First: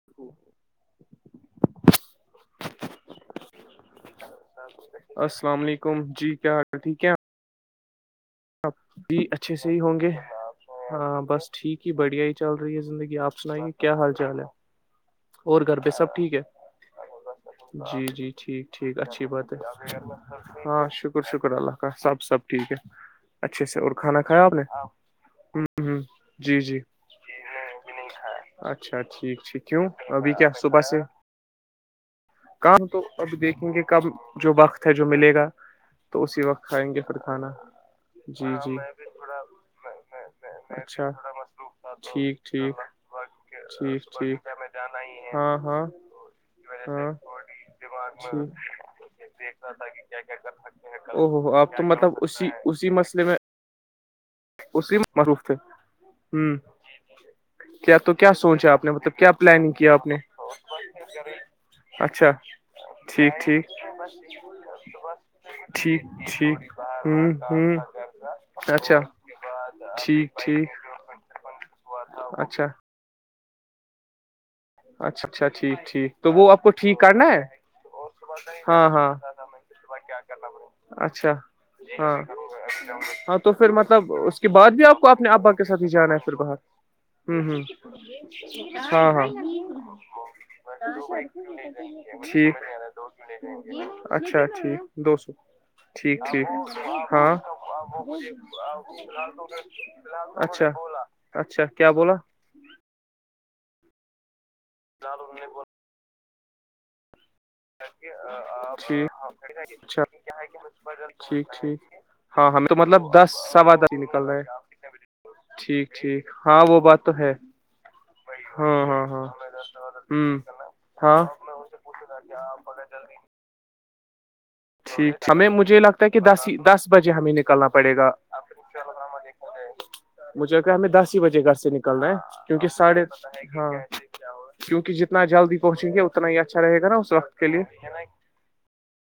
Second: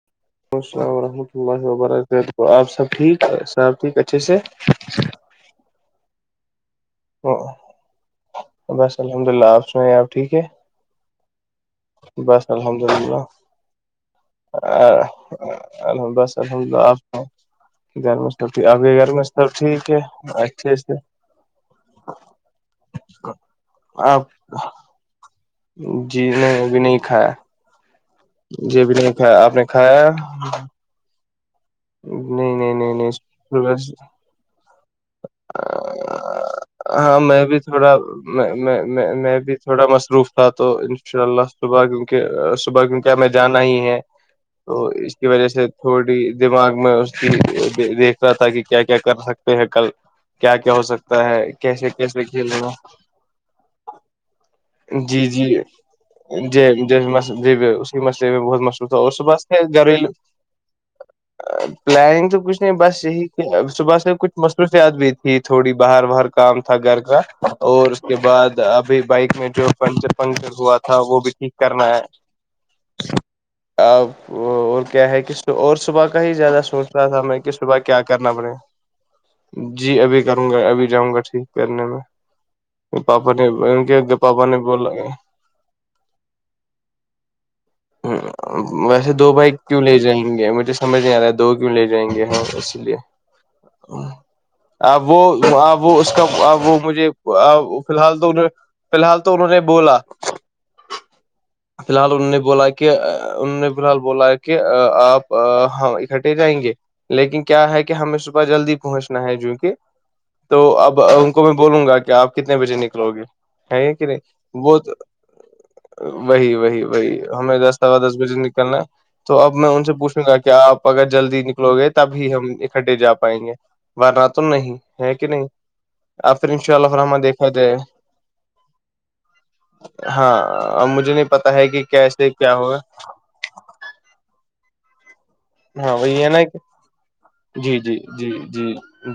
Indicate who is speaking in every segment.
Speaker 1: ج
Speaker 2: وعلیکم السلام ورحمتہ اللہ وبرکاتہ آپ سب ٹھیک ہےحب ٹھیک اچھے سے
Speaker 1: السلام علیکم جی کیا حال ٹھیک ہے
Speaker 2: ا بس
Speaker 1: جی
Speaker 2: الحمد للہ
Speaker 1: اچھے
Speaker 2: آپ
Speaker 1: سے ہی
Speaker 2: سنے
Speaker 1: ہوں گے
Speaker 2: آپ ٹھیک ہے
Speaker 1: ہاں بس ٹھیک ہی بڑھیا ہی
Speaker 2: بس
Speaker 1: چل رہی ہے زندگی آپ سنائیے کیا حال چال ہے اور گھر پہ سب ٹھیک
Speaker 2: الحمدس
Speaker 1: ہے
Speaker 2: الحمدلہ آپ کو
Speaker 1: جی جی ٹھیک ٹھیک اچھی بات ہے
Speaker 2: ٹھیک اچھے
Speaker 1: ہاں
Speaker 2: سے
Speaker 1: شک شکر شکر اللہ کا سب سب ٹھیک ہے اچھے سے اور کھانا کھایا آپ نے ہ ہ
Speaker 2: جی نہیں
Speaker 1: جی
Speaker 2: ابھی نہیں کھایا یہ بھی نہیں کھایا آپ نے کھایا
Speaker 1: بس
Speaker 2: نہیں نہیں
Speaker 1: کام تو
Speaker 2: نہیں
Speaker 1: اب دیکھیں گے
Speaker 2: نہیں
Speaker 1: کب جو وقت ہے جو ملے گا تو اسی وقت کھائیں گے پھر
Speaker 2: ہاں میں
Speaker 1: کھانا
Speaker 2: بھی تھوڑا
Speaker 1: جی جی
Speaker 2: میں بھی تھوڑا مصروف تو ان
Speaker 1: اچھا
Speaker 2: شاء اللہ صبح
Speaker 1: ٹھیک
Speaker 2: کیونہ
Speaker 1: ٹھیک
Speaker 2: صبح کیونک ہمیں جانا ہی ہے
Speaker 1: ٹھیک ٹھیک
Speaker 2: تو اس کی وجہ
Speaker 1: ہاں
Speaker 2: سے
Speaker 1: ہاں
Speaker 2: تھوڑی دماغ میں اس
Speaker 1: ہاں
Speaker 2: کی دیکھ رہا تھا کہ کیا کیا کر سکتے
Speaker 1: ٹھیک
Speaker 2: ہیں کل کیا کیا ہو
Speaker 1: او
Speaker 2: سکتا
Speaker 1: ہوو
Speaker 2: ہے
Speaker 1: ہو اب تو
Speaker 2: کیسے
Speaker 1: مطلب
Speaker 2: کیسے
Speaker 1: اسی
Speaker 2: کھیلنا
Speaker 1: اسی مسئلے میں اسی معروف تھے ہ
Speaker 2: ج جس جی
Speaker 1: کیا
Speaker 2: اسی
Speaker 1: تو
Speaker 2: مسئلے
Speaker 1: کیا
Speaker 2: میں بہت
Speaker 1: سوچا آپ
Speaker 2: مشہور
Speaker 1: نے
Speaker 2: تھا اور
Speaker 1: مطلب کیا
Speaker 2: صبح سے
Speaker 1: پلاننگ کیا
Speaker 2: گریل
Speaker 1: آپ نے
Speaker 2: پلاننگ
Speaker 1: اچھا
Speaker 2: تو کچھ نہیں بس یہی
Speaker 1: ٹھیک ٹھیک
Speaker 2: کہ صبح سے کچھ مس خرصیات بھی تھی تھوڑی باہر
Speaker 1: ٹھیک
Speaker 2: واہر کام
Speaker 1: ٹھیک
Speaker 2: تھا گھر کا
Speaker 1: ہ ہ
Speaker 2: اور اس کے بعد
Speaker 1: اچھا
Speaker 2: ابھی بائک میں جو پنچر
Speaker 1: ٹھیک
Speaker 2: پنچر
Speaker 1: ٹھیک
Speaker 2: ہوا تھا وہ بھی ٹھیک کرنا ہے
Speaker 1: اچھا
Speaker 2: آپ وہ اور کیا ہے
Speaker 1: اچھا
Speaker 2: کہ
Speaker 1: اچھا
Speaker 2: اور
Speaker 1: ٹھیک
Speaker 2: صبح
Speaker 1: ٹھیک
Speaker 2: کا
Speaker 1: تو
Speaker 2: ہی
Speaker 1: وہ آپ
Speaker 2: زیادہ
Speaker 1: کو
Speaker 2: سوچ
Speaker 1: ٹھیک
Speaker 2: رہا تھا
Speaker 1: کرنا
Speaker 2: میں
Speaker 1: ہے
Speaker 2: کہ صبح کیا کرنا بڑے
Speaker 1: ہاں ہاں ہاں
Speaker 2: جی ابھی کروں گا ابھی جاؤں گا ٹھیک کرنے میں
Speaker 1: ہاں
Speaker 2: پاپا
Speaker 1: ہاں
Speaker 2: نے
Speaker 1: تو پھر
Speaker 2: ان کے
Speaker 1: مطلب اس
Speaker 2: پاپا
Speaker 1: کے
Speaker 2: نے
Speaker 1: بعد بھی
Speaker 2: بولا
Speaker 1: آپ کو اپنے ابا کے سات ہی جانا ہے پھر باہر ہوں ہوں ہاں
Speaker 2: ویسے
Speaker 1: ہاں
Speaker 2: دو بائک کیوں لے جیں گے مجھے سمجھ نہیں آ رہا ہے دو کیوںے جائیں گے ہیں
Speaker 1: ٹھیک
Speaker 2: اس لیے
Speaker 1: اچھا ٹھیک
Speaker 2: آپ
Speaker 1: دو سو
Speaker 2: وہ آپ وہ اس
Speaker 1: ٹھیک
Speaker 2: کا
Speaker 1: ٹھیک
Speaker 2: آپ وہ مجھے
Speaker 1: ہاں
Speaker 2: فی الحال تو انہیں فی الحال تو انہوں نے بولا
Speaker 1: اچھا اچھا کیا
Speaker 2: فی الحال
Speaker 1: بولا
Speaker 2: انہوں نے بولا کہ ان نے فی الحال بولا کہ آپ ہاں اکٹے جائیں گے لیکن کیا ہے کہ ہمیں صبح جلدی
Speaker 1: ٹھیک
Speaker 2: پہنچنا ہے جو کہ
Speaker 1: اچھا
Speaker 2: تو اب ان کو
Speaker 1: ٹھیک
Speaker 2: میں
Speaker 1: ٹھیک
Speaker 2: بولوں گا کہ آپ
Speaker 1: ہاں
Speaker 2: کتنے
Speaker 1: ہمیں
Speaker 2: بجے
Speaker 1: تو
Speaker 2: نکلو
Speaker 1: مطلب
Speaker 2: گے
Speaker 1: دس سوا دس
Speaker 2: ہے کہ نہیں
Speaker 1: نکل رہا ہے
Speaker 2: وہ تو
Speaker 1: ٹھیک ٹھیک
Speaker 2: وہی
Speaker 1: ہاں وہ
Speaker 2: وہی
Speaker 1: بات
Speaker 2: وہی
Speaker 1: تو ہے
Speaker 2: ہمیں دس ا دس بجے نکلنا
Speaker 1: ہاں ہاں ہاں
Speaker 2: تو اب میں ان سے پوچھوں گا کہ آپ
Speaker 1: ہ
Speaker 2: اگر
Speaker 1: ہاں
Speaker 2: جلدی نک لوگ ہیں تب ہی ہم اکٹڈھے جا پائیں گے وارناتون نہیں ہے کہ
Speaker 1: ٹھیک
Speaker 2: نہیں
Speaker 1: ہمیں مجھے یہ لگتا ہے کہ
Speaker 2: آپ
Speaker 1: دس
Speaker 2: پھر
Speaker 1: ہی
Speaker 2: ان شاء
Speaker 1: دس
Speaker 2: اللہ
Speaker 1: بجے
Speaker 2: رحمہ
Speaker 1: ہمیں
Speaker 2: دیکھا
Speaker 1: نکلنا
Speaker 2: جائے
Speaker 1: پڑے گا
Speaker 2: ہاں
Speaker 1: مجھے کہ
Speaker 2: اب
Speaker 1: ہمیں
Speaker 2: مجھے
Speaker 1: دس ہی
Speaker 2: نہیں
Speaker 1: بجے
Speaker 2: پتا
Speaker 1: گھر
Speaker 2: ہے
Speaker 1: سے
Speaker 2: کہ
Speaker 1: نکل رہے ہے
Speaker 2: کیسے کیا
Speaker 1: کیونکہ
Speaker 2: ہوگا
Speaker 1: ساڑھے ہاں کیونکہ جتنا جلدی پہنچیں
Speaker 2: ہاں
Speaker 1: گے
Speaker 2: وہی
Speaker 1: اتنا
Speaker 2: ہے
Speaker 1: ہی
Speaker 2: نا ایک
Speaker 1: اچھا رہے گا نا اس وقت کے لیے
Speaker 2: جی جی جی جی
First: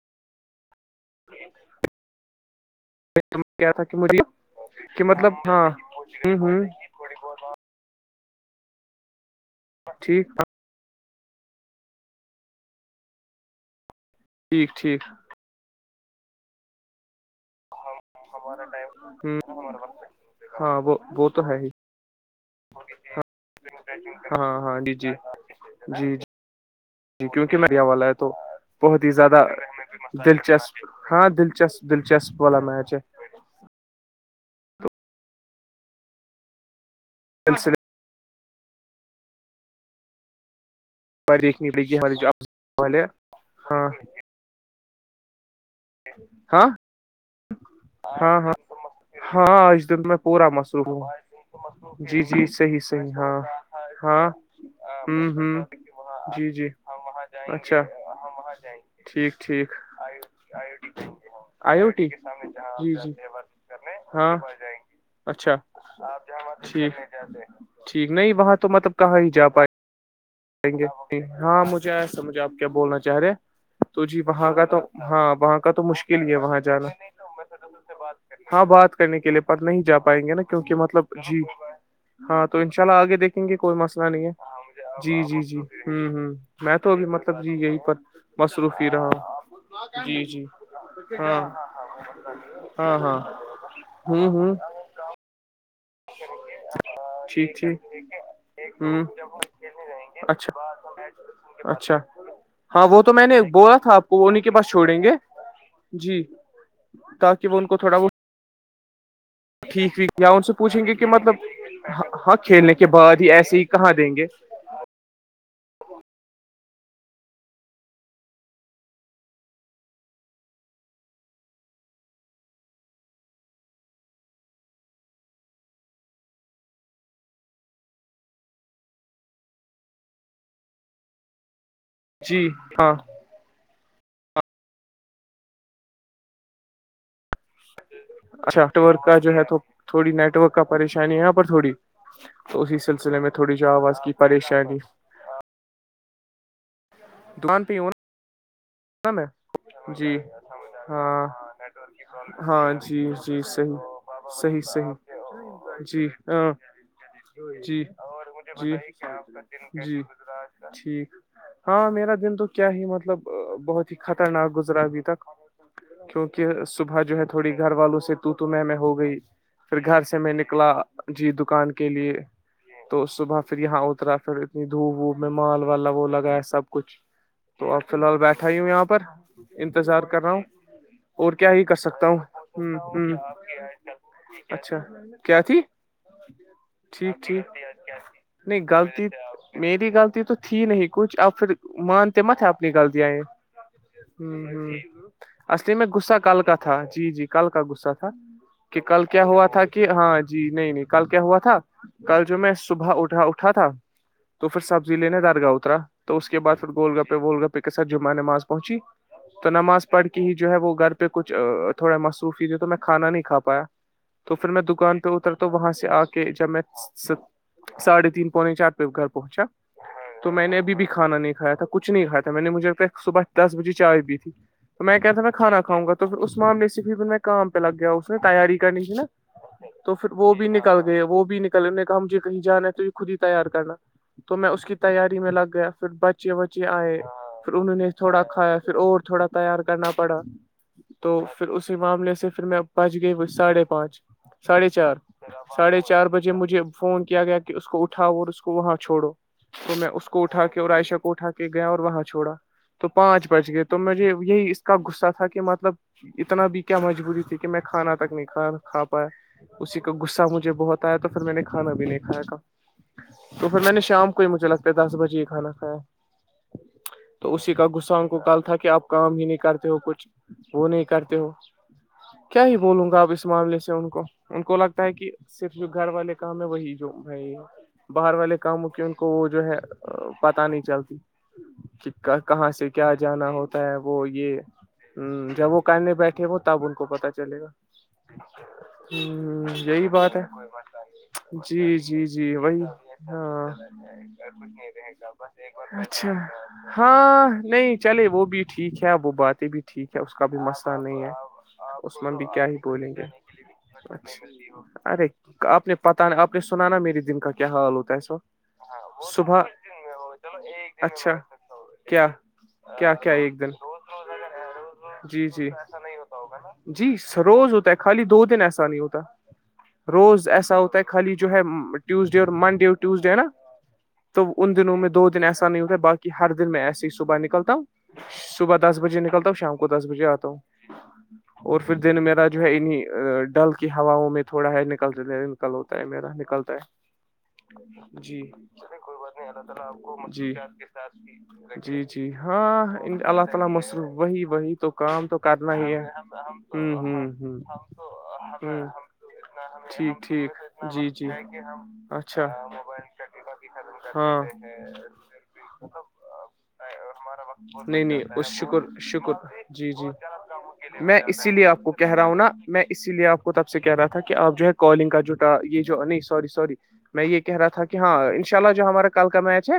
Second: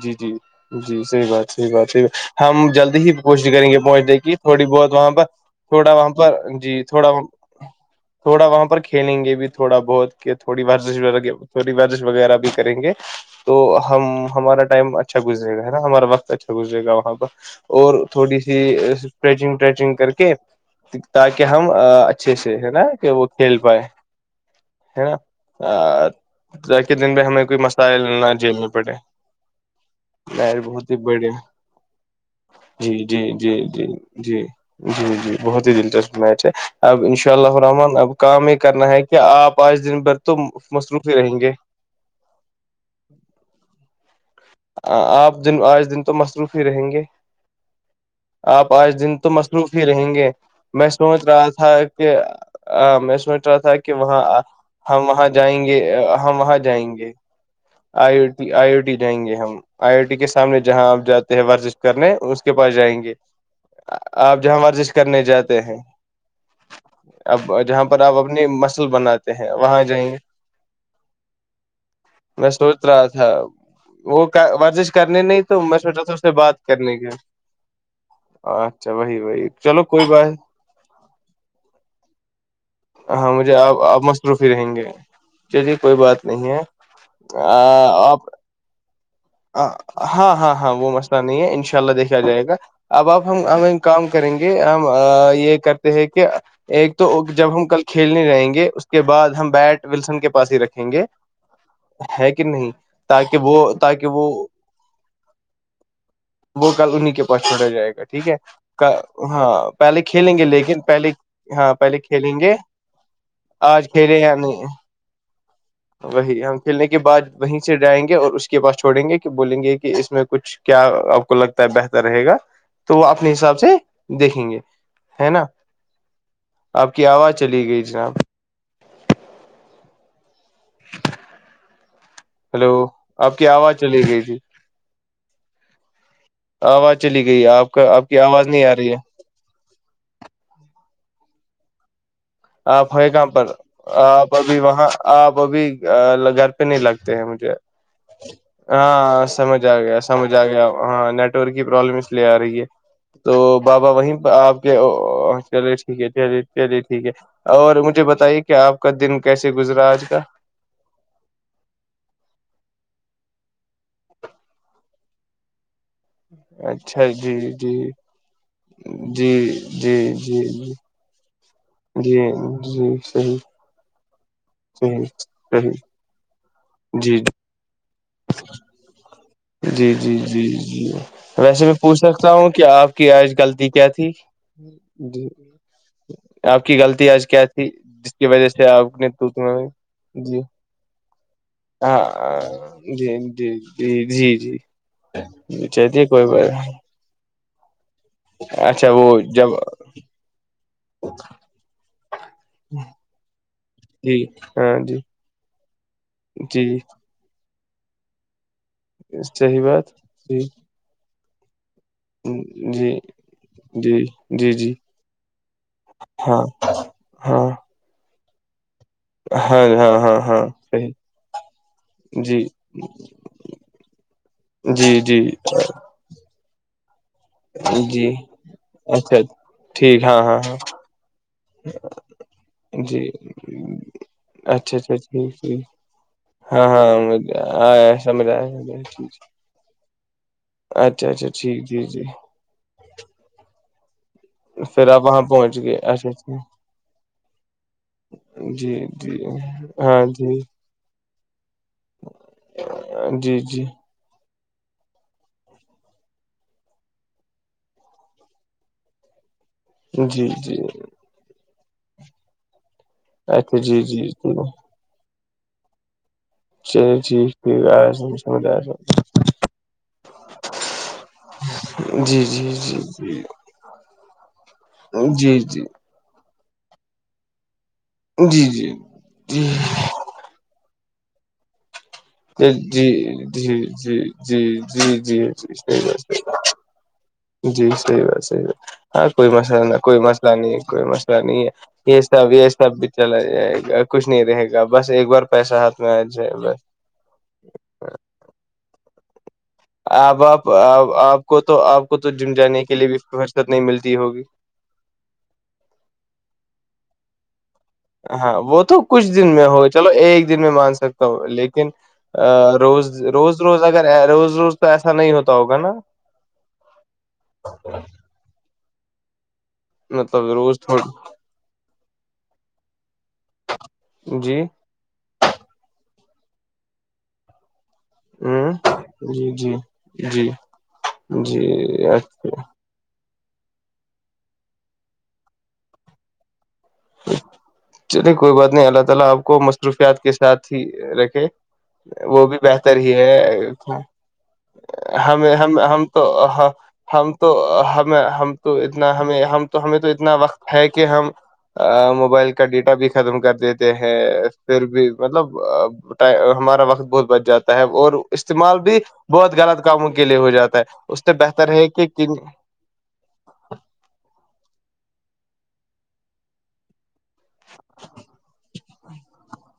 Speaker 2: جی جی جی صحی بات صحی بات صحیح بات ہم جلدی ہی
Speaker 1: تو میں
Speaker 2: کوشش کریں
Speaker 1: کیا
Speaker 2: گے
Speaker 1: تھا کہ مجھے
Speaker 2: پہنچنے کی تھوڑی بہت
Speaker 1: کہ
Speaker 2: وہاں پر
Speaker 1: مطلب ہاں
Speaker 2: تھوڑا وہاں
Speaker 1: ہ
Speaker 2: پر
Speaker 1: ہ
Speaker 2: جی تھوڑا تھوڑا وہاں پر کھیلیں گے بھی تھوڑا بہت
Speaker 1: ٹھیک
Speaker 2: کہ تھوڑی ورزش ور تھی بش وغیرہ بھی کریں گے تو ہم ہمارا
Speaker 1: ٹھیک
Speaker 2: ٹائم
Speaker 1: ٹھیک
Speaker 2: اچھا گزے گا نا ہمارا وقت اچھا گزے گااں پر اور تھوڑی سی
Speaker 1: ہ
Speaker 2: اسٹرچنگ ٹرچنگ کر کے
Speaker 1: ہاں وہ وہ
Speaker 2: تاکہ
Speaker 1: تو ہے
Speaker 2: ہم
Speaker 1: ہی
Speaker 2: اچھے سے ہے نا کہ وہ کھیل پائے
Speaker 1: ہاں ہاں ہاں جی
Speaker 2: ہے
Speaker 1: جی
Speaker 2: نا
Speaker 1: جی جی
Speaker 2: ا کے دن بھی
Speaker 1: جی
Speaker 2: ہمیں
Speaker 1: کیونکہ
Speaker 2: کوئی
Speaker 1: میریا
Speaker 2: مسائل
Speaker 1: والا ہے تو
Speaker 2: نہ جیلنے پڑے
Speaker 1: بہت ہی زیادہ
Speaker 2: لر
Speaker 1: دلچسپ
Speaker 2: بہت ہی
Speaker 1: ہاں
Speaker 2: بڑیا
Speaker 1: دلچسپ دلچسپ والا
Speaker 2: جی
Speaker 1: میچ ہے
Speaker 2: جی جی جی جی جی جی بہت ہی دلچسپ میچ ہے اب ان شاء
Speaker 1: سلسلے
Speaker 2: اللہرحمن اب کام یہ کرنا ہے کہ آپ آج دن بھر تو مصلوف
Speaker 1: باریخ نکلے گیپ ہاں
Speaker 2: آپ دن آج دن تو مصروف ہی
Speaker 1: ہاں
Speaker 2: رہیں گے
Speaker 1: ہاں ہاں
Speaker 2: آپ آج دن تو
Speaker 1: ہاں
Speaker 2: مصروف ہی
Speaker 1: آج دن
Speaker 2: رہیں
Speaker 1: میں
Speaker 2: گے
Speaker 1: پورا مصروف
Speaker 2: میں سوچ رہا تھا
Speaker 1: ہوں
Speaker 2: کہ
Speaker 1: جی جی صحیح صحیح
Speaker 2: میں
Speaker 1: ہاں
Speaker 2: سمجھ رہا تھا کہ وہاں
Speaker 1: ہاں
Speaker 2: ہم وہاں
Speaker 1: ہوں ہوں
Speaker 2: جائیں گے ہم
Speaker 1: جی
Speaker 2: وہاں
Speaker 1: جی
Speaker 2: جائیں گے
Speaker 1: اچھا
Speaker 2: آئی آئی او ٹی جائیں گے
Speaker 1: ٹھیک ٹھیک
Speaker 2: آئی آئی ٹی کے سامنے جہاں آپ جاتے ہیں ورزش
Speaker 1: آئی او ٹی
Speaker 2: کرنے اس کے پاس
Speaker 1: جی
Speaker 2: جائیں
Speaker 1: جی
Speaker 2: گے
Speaker 1: ہاں
Speaker 2: آپ جہاں ورزش کرنے
Speaker 1: اچھا
Speaker 2: جاتے ہیں
Speaker 1: ٹھیک
Speaker 2: اب جہاں پر
Speaker 1: ٹھیک
Speaker 2: آپ
Speaker 1: نہیں
Speaker 2: اپنی
Speaker 1: وہاں تو
Speaker 2: مسل
Speaker 1: مطلب کہاں ہی
Speaker 2: بناتے
Speaker 1: جا
Speaker 2: ہیں وہاں جائیں گے
Speaker 1: پائیں ہاں مجھے ایسمجھے
Speaker 2: میں
Speaker 1: آپ کیا
Speaker 2: سوچ
Speaker 1: بولنا
Speaker 2: رہا
Speaker 1: چاہ رہے
Speaker 2: تھا
Speaker 1: ہیں تو جی
Speaker 2: وہ
Speaker 1: وہاں کا تو
Speaker 2: ورزش کرنے
Speaker 1: ہاں
Speaker 2: نہیں
Speaker 1: وہاں کا
Speaker 2: میں
Speaker 1: تو
Speaker 2: سوچا تھا اس
Speaker 1: مشکل
Speaker 2: سے
Speaker 1: ہی ہے وہاں
Speaker 2: بات
Speaker 1: جانا
Speaker 2: کرنے کے
Speaker 1: ہاں
Speaker 2: اچھا
Speaker 1: بات
Speaker 2: وہی
Speaker 1: کرنے کے لیے
Speaker 2: وہی
Speaker 1: پڑھ
Speaker 2: چلو
Speaker 1: نہیں جا
Speaker 2: کوئی
Speaker 1: پائیں
Speaker 2: بات
Speaker 1: گے نا کیوںکہ مطلب جی ہاں تو ان شاء اللہ آگے
Speaker 2: ہاں
Speaker 1: دیکھیں
Speaker 2: مجھے
Speaker 1: گے کوئی
Speaker 2: آپ آپ
Speaker 1: مسئلہ نہیں ہے
Speaker 2: مصروف ہی رہیں گے
Speaker 1: جی جی جی جی
Speaker 2: چلیے
Speaker 1: ہ
Speaker 2: کوئی بات
Speaker 1: ہ
Speaker 2: نہیں ہے
Speaker 1: میں تو ابھی مطلب جی یہی پر
Speaker 2: آپ
Speaker 1: مصروف ہی رہا ہ
Speaker 2: ہاں ہاں ہاں وہ مسئلہ نہیں ہے ان شاء اللہ دیکھا جائے گا
Speaker 1: ہاں
Speaker 2: اب
Speaker 1: ہاں
Speaker 2: آپ ہم ہمیں کام
Speaker 1: ہوں
Speaker 2: کریں
Speaker 1: ہوں
Speaker 2: گے ہم یہ کر کہ ایک تو جب
Speaker 1: ٹھیک
Speaker 2: ہم کل
Speaker 1: ٹھیک
Speaker 2: کھیلنے رہیں گے اس کے
Speaker 1: ہوں
Speaker 2: بعد ہم بیٹ ولسن کے پاس ہی
Speaker 1: اچھا
Speaker 2: رکھیں گے
Speaker 1: اچھا
Speaker 2: ہے کہ نہیں
Speaker 1: ہاں وہ تو میں نے
Speaker 2: تاکہ وہ
Speaker 1: بولا تھا آپ
Speaker 2: تاکہ
Speaker 1: کو وہ انہیں کے پاس چھوڑیں گے جی
Speaker 2: وہ کل انہیں کے پاس
Speaker 1: تاکہ وہ ان
Speaker 2: چھوڑا
Speaker 1: کو
Speaker 2: جائے
Speaker 1: تھوڑا
Speaker 2: گا
Speaker 1: بہت
Speaker 2: ٹھیک ہے ہاں
Speaker 1: ٹھیک
Speaker 2: پہلے
Speaker 1: ھیک یا
Speaker 2: کھیلیں
Speaker 1: ان سے
Speaker 2: لیکن
Speaker 1: پوچھیں گے کہ
Speaker 2: پہلے
Speaker 1: مطلب
Speaker 2: ہاں پہلے
Speaker 1: ہاں
Speaker 2: کھیلیں گے
Speaker 1: کھیلنے کے کے بعد ہی ایسے ہی
Speaker 2: آج
Speaker 1: کہاں دیں
Speaker 2: کھیلے
Speaker 1: گے
Speaker 2: یا نہیں وہی ہم کھیلنے کے بعد وہیں سے جائیں گے اور اس کے پاس چھوڑیں گے کہ بولیں گے کہ اس میں کچھ کیا آپ کو لگتا ہے بہتر رہے گا تو وہ اپنے حساب سے دیکھیں گے ہے نا آپ کی آواز چلی گئی جناب
Speaker 1: جی
Speaker 2: ہلو
Speaker 1: ہاں
Speaker 2: آپ کی آواز چلی گئی تھی آواز چلی گئی آپ کا آپ کی آواز نہیں آ رہی
Speaker 1: اچاٹورک کا جو ہے تھوڑی نیٹ ورک کا پریشانی یہاں پر تھوڑی تو اسی
Speaker 2: آپ ہے
Speaker 1: سلسلے
Speaker 2: کہاں
Speaker 1: میں
Speaker 2: پر
Speaker 1: تھوڑی ج آواز کی
Speaker 2: آپ ابھی
Speaker 1: پریشانی
Speaker 2: وہاں آپ ابھی گھر پہ نہیں لگتے ہیں مجھے
Speaker 1: دکان پہ ہی ہوں نا میں
Speaker 2: ہاں سمجھ آ گیا
Speaker 1: جی
Speaker 2: سمجھ آ گیا ہاں نیٹ ورک کی پرابلم اس لیے آ رہی ہے
Speaker 1: ہاں جی
Speaker 2: تو
Speaker 1: جی صحیح
Speaker 2: بابا وہیں پہ
Speaker 1: صحیح
Speaker 2: آپ کے
Speaker 1: صحیح
Speaker 2: چلیے ٹھیک
Speaker 1: جی
Speaker 2: ہے چلیے
Speaker 1: ہاں
Speaker 2: چلیے ٹھیک ہے اور
Speaker 1: جی
Speaker 2: مجھے بتائیے کیا
Speaker 1: جی
Speaker 2: آپ کا دن کیسے گزرا
Speaker 1: جی
Speaker 2: آج کا
Speaker 1: ٹھیک ہاں میرا دن تو کیا ہی مطلب بہت ہی خطرناک گزرا بھیھی تھاک کیونکہ صبح
Speaker 2: اچھا
Speaker 1: جو ہے
Speaker 2: جی
Speaker 1: تھوڑی گھر
Speaker 2: جی
Speaker 1: والوں سے تو تو میں میں ہو گئی
Speaker 2: جی
Speaker 1: پھر گھر
Speaker 2: جی
Speaker 1: سے میں
Speaker 2: جی
Speaker 1: نکلا
Speaker 2: جی
Speaker 1: جی دکان کے لیے
Speaker 2: جی جی
Speaker 1: تو
Speaker 2: صحیح
Speaker 1: صبح پھر یہاں اترا پھر نی دھوپ
Speaker 2: صحیح
Speaker 1: ووپ میں مال
Speaker 2: صحیح
Speaker 1: والا وہ لگا ہے سب کچھ
Speaker 2: جی
Speaker 1: تو اب فی الحال بیٹھا ہی ہوں یہاں پر
Speaker 2: جی
Speaker 1: انتظار
Speaker 2: جی
Speaker 1: کر رہا ہوں
Speaker 2: جی جی
Speaker 1: اور کیا ہی
Speaker 2: ویسے میں
Speaker 1: کر
Speaker 2: پوچھ
Speaker 1: سکتا ہوں
Speaker 2: کہ آپ
Speaker 1: ہ
Speaker 2: کی
Speaker 1: ہ
Speaker 2: آج غلطی کیا تھی
Speaker 1: اچھا
Speaker 2: جی
Speaker 1: کیا تھی
Speaker 2: آپ کی غلطی
Speaker 1: ٹھیک
Speaker 2: آج کیا
Speaker 1: ٹھیک
Speaker 2: تھی جس کی وجہ
Speaker 1: نہیں
Speaker 2: سے آپ
Speaker 1: غلطی
Speaker 2: نے تووٹ
Speaker 1: میری
Speaker 2: مگائی
Speaker 1: غلطی تو
Speaker 2: جی
Speaker 1: تھی نہیں کچھ اب پھر مانتے
Speaker 2: ہاں
Speaker 1: مت ہے اپنی
Speaker 2: جی
Speaker 1: غلطیاں یہ
Speaker 2: جی ج جی
Speaker 1: ہ
Speaker 2: جی
Speaker 1: ہ
Speaker 2: یہ
Speaker 1: اصلی میں
Speaker 2: چاہتی ہے
Speaker 1: غصہ
Speaker 2: کوئی
Speaker 1: کل
Speaker 2: بات
Speaker 1: کا تھا جی جی کل کا غصہ تھا کہ
Speaker 2: اچھا
Speaker 1: کل
Speaker 2: وہ
Speaker 1: کیا ہوا
Speaker 2: جب
Speaker 1: تھا کہ ہاں جی نہیں نہیں کل کیا ہوا تھا کل جو میں صبح اٹھا اٹھا تھا
Speaker 2: جی
Speaker 1: تو پھر
Speaker 2: ہاں
Speaker 1: سبزی
Speaker 2: جی
Speaker 1: لینے دارگا اتا تو اس کے بعد
Speaker 2: جی
Speaker 1: پھر گول گ پہ وہ گ کے ساتھ جمعہ نماز پہنچی تو
Speaker 2: صحیح بات
Speaker 1: نماز پڑھ کے ہی
Speaker 2: جی
Speaker 1: جو ہے وہ گھر پہ کچھ تھوڑا مصروفی تھے تو میں
Speaker 2: جی
Speaker 1: کھا نہیں کا پایا
Speaker 2: جی
Speaker 1: تو پھر
Speaker 2: جی
Speaker 1: میں
Speaker 2: جی
Speaker 1: دکان پہ اتر تو وہاں سے آ کے
Speaker 2: ہاں
Speaker 1: جب میں
Speaker 2: ہاں
Speaker 1: ساڑھے تین پونے چاہتا گھر پہنچا
Speaker 2: ہاں ہاں ہاں
Speaker 1: تو
Speaker 2: ہاں
Speaker 1: میں نے ابھی بھی
Speaker 2: صحیح
Speaker 1: کھانا نہیں کا تھا کچھ نہیں کھا تھا
Speaker 2: جی
Speaker 1: میں نے مجھے صبح دس بجے چائے بھی تھی تو میں
Speaker 2: جی
Speaker 1: کہ
Speaker 2: جی
Speaker 1: تھا میں کھانا کاؤں گا تو اسمام ریسیپی بھی میں کام پہ لگ گیا
Speaker 2: جی
Speaker 1: اس نے تیاری کرنی تھی نا
Speaker 2: اچھا
Speaker 1: تو
Speaker 2: ٹھیک
Speaker 1: پھر
Speaker 2: ہاں
Speaker 1: وہ
Speaker 2: ہاں
Speaker 1: بھی
Speaker 2: ہاں
Speaker 1: نکل گئے وہ بھی ن کل نے کا ہمجھے کہیں جانا ہے تو یہ
Speaker 2: جی
Speaker 1: خود ہی تیار کرنا تو میں اس کی
Speaker 2: اچھا اچھا
Speaker 1: تیاری میں
Speaker 2: ٹھیک
Speaker 1: لگ
Speaker 2: ٹھیک
Speaker 1: گیا پھر بچے وچے
Speaker 2: ہاں
Speaker 1: آئے
Speaker 2: ہاں
Speaker 1: پھر انہوں نے
Speaker 2: آیا
Speaker 1: تھوڑا
Speaker 2: سمجھ
Speaker 1: کھایا پھر
Speaker 2: آیا
Speaker 1: اور
Speaker 2: ٹھیک
Speaker 1: تھوڑا تیار کرنا پڑا
Speaker 2: اچھا
Speaker 1: تو
Speaker 2: اچھا
Speaker 1: پھر
Speaker 2: ٹھیک
Speaker 1: اسی
Speaker 2: جی جی
Speaker 1: معاملے سے پھر میں بچ گئی ساڑھے پانچ ساڑھے
Speaker 2: پھر
Speaker 1: چار
Speaker 2: آپ وہاں پہنچ گئے
Speaker 1: ساڑھے چار
Speaker 2: اچھا
Speaker 1: بجے
Speaker 2: اچھا
Speaker 1: مجھے فون کیا گیا کہ اس کو اٹھاؤ اور اس کو
Speaker 2: جی
Speaker 1: وہاں چھوڑ چھوڑو
Speaker 2: جی
Speaker 1: تو میں اس
Speaker 2: ہاں
Speaker 1: کو
Speaker 2: جی
Speaker 1: اٹھا کے اور عائشہ کو اٹھا کے گیا اور وہاں چھوڑا تو پانچ
Speaker 2: جی
Speaker 1: بج گئے
Speaker 2: جی
Speaker 1: تو مجھے یہی کا غصہ تھا کہ مطلب اتنا بھی کیا مجبوری تھی کہ میں کھانا تک نہیں کھا کھا پایا اسی کا غصہ
Speaker 2: جی
Speaker 1: مجھے
Speaker 2: جی
Speaker 1: بہت آیا تو پھر میں نے کھانا بھی نہیں کایا تھا تو
Speaker 2: اچھا
Speaker 1: پھر میں نے
Speaker 2: جی جی
Speaker 1: شام کو ہی
Speaker 2: جی
Speaker 1: مجھے لگتا ہے دس بجے ہی کھانا کھایا
Speaker 2: جچھ
Speaker 1: تو اسی کا گغسان کو کال تھا کہ آپ کام ہی نہیں کرتے ہو کچھ وہ نہیں کرتے ہو
Speaker 2: سمجھ جی
Speaker 1: کیا
Speaker 2: جی
Speaker 1: ہی
Speaker 2: جی
Speaker 1: بولوں گا اپ اس معاملے سے ان کو ان کو لگتا ہے کہ
Speaker 2: جی
Speaker 1: صرف
Speaker 2: جی
Speaker 1: جو گھر والے کام ہے وہی جو ہےائی باہر والے کاموں
Speaker 2: جی
Speaker 1: کے ان کو وہ جو
Speaker 2: جی
Speaker 1: ہے پت نہیں چلتی کہ کہاں
Speaker 2: جی
Speaker 1: سے
Speaker 2: جی
Speaker 1: کیا جانا
Speaker 2: جی
Speaker 1: ہوتا ہے
Speaker 2: جی
Speaker 1: وہ یہ ہ
Speaker 2: جی جی
Speaker 1: جب وہ
Speaker 2: جیحیح
Speaker 1: کرنے
Speaker 2: ہےاتحی
Speaker 1: بیٹھے وہ تب ان کو پتا چلے گا
Speaker 2: جی صحیح بات صحیح بات
Speaker 1: ہ
Speaker 2: ہاں کوئی مسئلہ نہیں
Speaker 1: یہی
Speaker 2: کوئی
Speaker 1: بات
Speaker 2: مسئلہ نہیں ہے کوئی مسئلہ نہیں
Speaker 1: جی
Speaker 2: ہے یہ
Speaker 1: جی
Speaker 2: سب
Speaker 1: جی
Speaker 2: یہ
Speaker 1: وہی
Speaker 2: سب بھی چلا
Speaker 1: ہاں
Speaker 2: جائے گا کچھ نہیں رہے گا بس ایک بار پیسہ ہاتھ میں آ
Speaker 1: اچھا
Speaker 2: جائے بس
Speaker 1: ہاں نہیں چلے وہ بھی ٹھیک ہے وہ باتیں بھی ٹھیک ہے اس
Speaker 2: آپ
Speaker 1: کا بھی
Speaker 2: آپ
Speaker 1: مسئلہ نہیں ہے
Speaker 2: آپ کو تو آپ کو تو جم جانے کے لیے بھی فر
Speaker 1: چ ارے آپ نے پتا آپ نے سنانا میرے دن کا کیا حال ہوتا ہے اس
Speaker 2: ہاں وہ تو کچھ
Speaker 1: وقت
Speaker 2: دن
Speaker 1: صبح
Speaker 2: میں ہو چلو ایک دن میں مان سکتا
Speaker 1: اچھا
Speaker 2: ہوں لیکن لیکن
Speaker 1: کیا
Speaker 2: ا روز
Speaker 1: کیا کیا ایک
Speaker 2: روز
Speaker 1: دن
Speaker 2: روز اگر روز روز تو ایسا نہیں
Speaker 1: جی
Speaker 2: ہوتا
Speaker 1: جی
Speaker 2: ہوگا نا
Speaker 1: جی روز ہوتا ہے خالی دو دن ایسا نہیں ہوتا روز
Speaker 2: مطلب
Speaker 1: ایسا ہوتا ہے
Speaker 2: تھوڑی
Speaker 1: خالی جو ہے ٹیوزڈے اور منڈے اور ٹیوزڈے نا تو
Speaker 2: جی
Speaker 1: ان دنوں میں دو دن ایسا نہیں ہوتا ہے باقی کہ ہر دن میں ایسے ہی صبح نکلتا ہوں
Speaker 2: ہ
Speaker 1: صبح دس بجے نکلتا
Speaker 2: جی
Speaker 1: ہوں
Speaker 2: جی
Speaker 1: شام کو دس بجے آتا
Speaker 2: جی
Speaker 1: ہوں اور پھر
Speaker 2: جی
Speaker 1: دن میرا جو
Speaker 2: اچھا
Speaker 1: ہے انہنی ڈل کہ ہواؤں میں تھوڑا ہے نکل نکل ہوتا ہے میرا نکلتا ہے
Speaker 2: چلیے
Speaker 1: جی
Speaker 2: کوئی بات نہیں اللہ تعالا آپ کو مصروفیات کے ساتھ ہی رکھے
Speaker 1: جی جی
Speaker 2: وہ بھی
Speaker 1: ہاں
Speaker 2: بہتر ہی
Speaker 1: اللہ تعالی
Speaker 2: ہے
Speaker 1: مصروف وہی وہی تو کام تو
Speaker 2: ہم
Speaker 1: کرنا
Speaker 2: ہم
Speaker 1: ہی ہے
Speaker 2: ہم تو
Speaker 1: ہوں ہوں
Speaker 2: ہم تو
Speaker 1: ہوں ہوں
Speaker 2: ہمیں ہم تو اتنا ہمیں ہم تو ہمیں تو اتنا وقت ہے کہ ہم
Speaker 1: کہ
Speaker 2: موبائل کا ڈیٹا بھی ختم کر دیتے ہیں پھر بھی مطلب ہمارا وقت بہت بچ جاتا ہے
Speaker 1: نہیں
Speaker 2: اور
Speaker 1: نہیں اس
Speaker 2: استعمال
Speaker 1: شکر
Speaker 2: بھی
Speaker 1: شکر
Speaker 2: بہت غلط
Speaker 1: جی جی
Speaker 2: کاموں کے لیے ہو جاتا
Speaker 1: میں
Speaker 2: اس سے
Speaker 1: اسی لیے
Speaker 2: بہتر
Speaker 1: آپ
Speaker 2: ہے
Speaker 1: کو
Speaker 2: کہ
Speaker 1: کہہ رہا ہوں
Speaker 2: کن
Speaker 1: نا میں اسی لیے آپ کو تب سے کہہ رہا تھا کہ آپ جو ہے کالنگ کا جٹا یہ جو نہیں سوری سوری میں یہ کہہ رہا تھا کہ ہاں ان شاء اللہ جو ہمارا کل کا میچ ہے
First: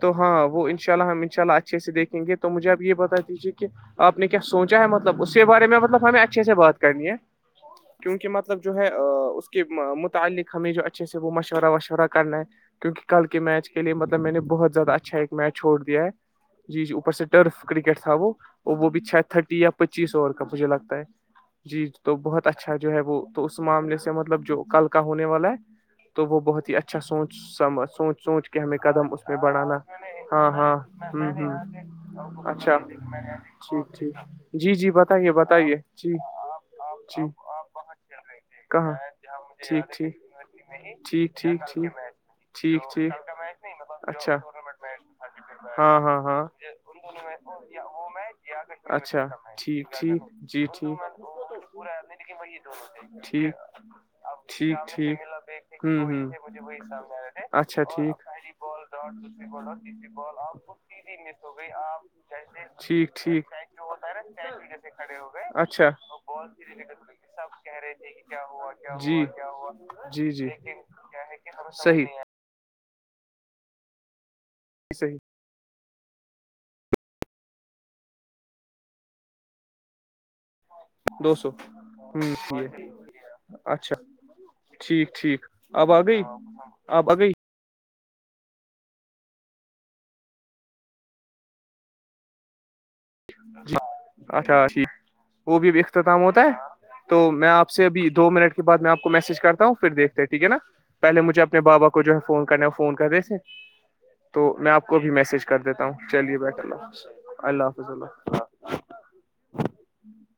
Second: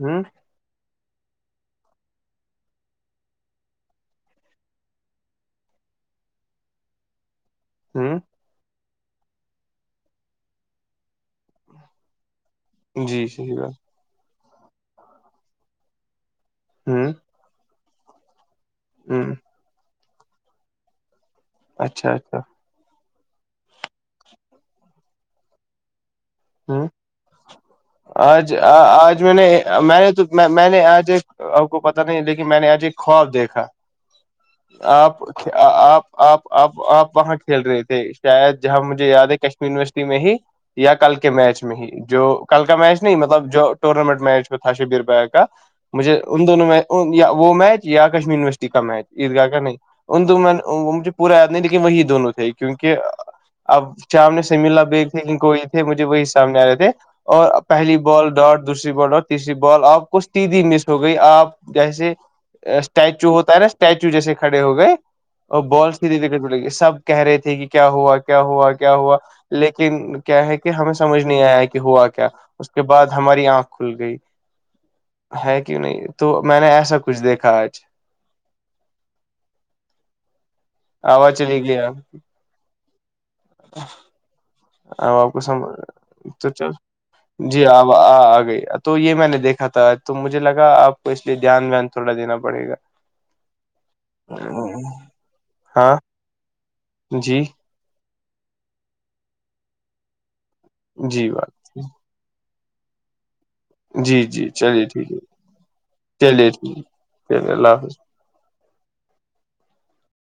Speaker 1: تو
Speaker 2: ہ
Speaker 1: ہاں وہ ان شاء اللہ ہم ان شاء اللہ اچھے سے دیکھیں گے تو مجھے آپ یہ بتا دیجیے کہ آپ نے کیا سوچا ہے مطلب اس کے بارے میں مطلب ہمیں اچھے سے بات کرنی ہے
Speaker 2: ہ
Speaker 1: کیونکہ مطلب مطلب جو ہے اس کے متعلق ہمیں جو اچھے سے وہ مشورہ وشورہ کرنا ہے کیونکہ
Speaker 2: جی
Speaker 1: کل کے
Speaker 2: صحیح
Speaker 1: میچ
Speaker 2: بات
Speaker 1: کے لیے مطلب میں نے بہت زیادہ اچھا ایک میچ چھوڑ دیا ہے جی جی اوپر
Speaker 2: ہ
Speaker 1: سے ٹرف کرکٹ تھا وہ وہ بھی چھ
Speaker 2: ہ
Speaker 1: تھرٹی یا پچیس اوور کا مجھے لگتا ہے جی تو بہت اچھا جو ہے وہ تو اس معاملے سے مطلب جو کل کا ہونے والا ہے تو وہ بہت ہی
Speaker 2: ہ
Speaker 1: اچھا سوچ سم سوچ سوچ
Speaker 2: آج
Speaker 1: کے ہمیں
Speaker 2: آ-
Speaker 1: قدم
Speaker 2: آج میں نے
Speaker 1: بڑا لا
Speaker 2: میں نے تو میں
Speaker 1: ہاں
Speaker 2: میں
Speaker 1: ہاں
Speaker 2: نے آج
Speaker 1: ہ
Speaker 2: ایک
Speaker 1: ہ
Speaker 2: آپ کو پتا نہیں لیکن میں نے
Speaker 1: اچھا
Speaker 2: آج ایک خواب دیکھا
Speaker 1: ٹھیک ٹھیک جی جی
Speaker 2: آپ
Speaker 1: بتائیے بتائیے
Speaker 2: آپ
Speaker 1: جی
Speaker 2: آپ آپ آپ
Speaker 1: جی
Speaker 2: وہاں کھیل رہے تھے شاید جہاں
Speaker 1: کہاں
Speaker 2: مجھے یاد ہے کش
Speaker 1: ٹھیک
Speaker 2: یونیورسٹی
Speaker 1: ٹھیک
Speaker 2: میں ہی یا کل کے
Speaker 1: ٹھیک ٹھیک
Speaker 2: میچ میں ہی
Speaker 1: ٹھیک
Speaker 2: جو کل کا
Speaker 1: ٹھیک
Speaker 2: میچ
Speaker 1: ٹھیک
Speaker 2: نہیں مطلب جو ٹورنامنٹ
Speaker 1: اچھا
Speaker 2: میچ میں تھا شبیر ب کا
Speaker 1: ہاں
Speaker 2: مجھے
Speaker 1: ہاں ہاں
Speaker 2: ان دونوں وہ میچ یا کشمیر یونیورسٹی کا میچ
Speaker 1: اچھا
Speaker 2: عیدگاہ کا نہیں
Speaker 1: ٹھیک ٹھیک
Speaker 2: ان
Speaker 1: جی
Speaker 2: وہ
Speaker 1: ٹھیک
Speaker 2: مجھے پورا یاد نہیں لیکن وہی دونوں تھے کیونکہ
Speaker 1: ٹھیک
Speaker 2: اب چامنے
Speaker 1: ٹھیک
Speaker 2: سمیلا بیگ
Speaker 1: ٹھیک
Speaker 2: تھے لن کو وہی تھے مجھے
Speaker 1: ہوں
Speaker 2: وہی
Speaker 1: ہوں
Speaker 2: سامنے آ رہے تھے اور
Speaker 1: اچھا
Speaker 2: پہلی بال ڈاٹ دوسری بال اور تیسری بال آپ کو سیدھی مس ہو گئی آپ جیسے
Speaker 1: ٹھیک ٹھیک
Speaker 2: اسٹیچو
Speaker 1: ٹھیک
Speaker 2: ہوتا ہے نا اسٹیچو جیسے کھڑے ہو گئے اور
Speaker 1: اچھا
Speaker 2: بالس بھی دےڑے گئے سب کہہ رہے تھے کہ کیا ہوا کیا ہوا کیا ہوا
Speaker 1: جی
Speaker 2: لیکن
Speaker 1: جی
Speaker 2: کیا
Speaker 1: جی
Speaker 2: ہے کہ ہم سمجھ نہیں آیا کہ ہوا
Speaker 1: صحیح
Speaker 2: کیا اس کے بعد ہماری آنکھ کھل گئی
Speaker 1: ج صحیح
Speaker 2: ہے کیوں نہیں تو میں نے ایسا کچھ دیکھا آج آواز چلی گیا
Speaker 1: ہو
Speaker 2: ا آپ کو
Speaker 1: ٹھیک
Speaker 2: سم
Speaker 1: اب آ گئی
Speaker 2: تو چل
Speaker 1: اب آ گئی
Speaker 2: جی اب آ گئی تو یہ میں نے دیکھا تھا تو مجھے لگا آپ کو اس لیے دھیان وان تھوڑا دینا پڑے گا
Speaker 1: جی اچھا جٹھیک وہ بھی
Speaker 2: ہاں
Speaker 1: اختتام ہوتا ہے تو
Speaker 2: جی
Speaker 1: میں آپ سے ابھی دو منٹ کے بعد میں آپ کو میسج کرتا ہوں پھر دیکھتے ٹھیک ہے نا پہل
Speaker 2: جی
Speaker 1: مجھے اپنے
Speaker 2: بات
Speaker 1: بابا کو کو جو ہے فون کرنے فون کرتے تھے
Speaker 2: جی جی
Speaker 1: تو میں
Speaker 2: چلیے
Speaker 1: آپ کو بھی
Speaker 2: ٹھیک ہے
Speaker 1: میسج کر دیتا ہوں چلیے بیٹر اللہاظ اللہ حافظ اللہ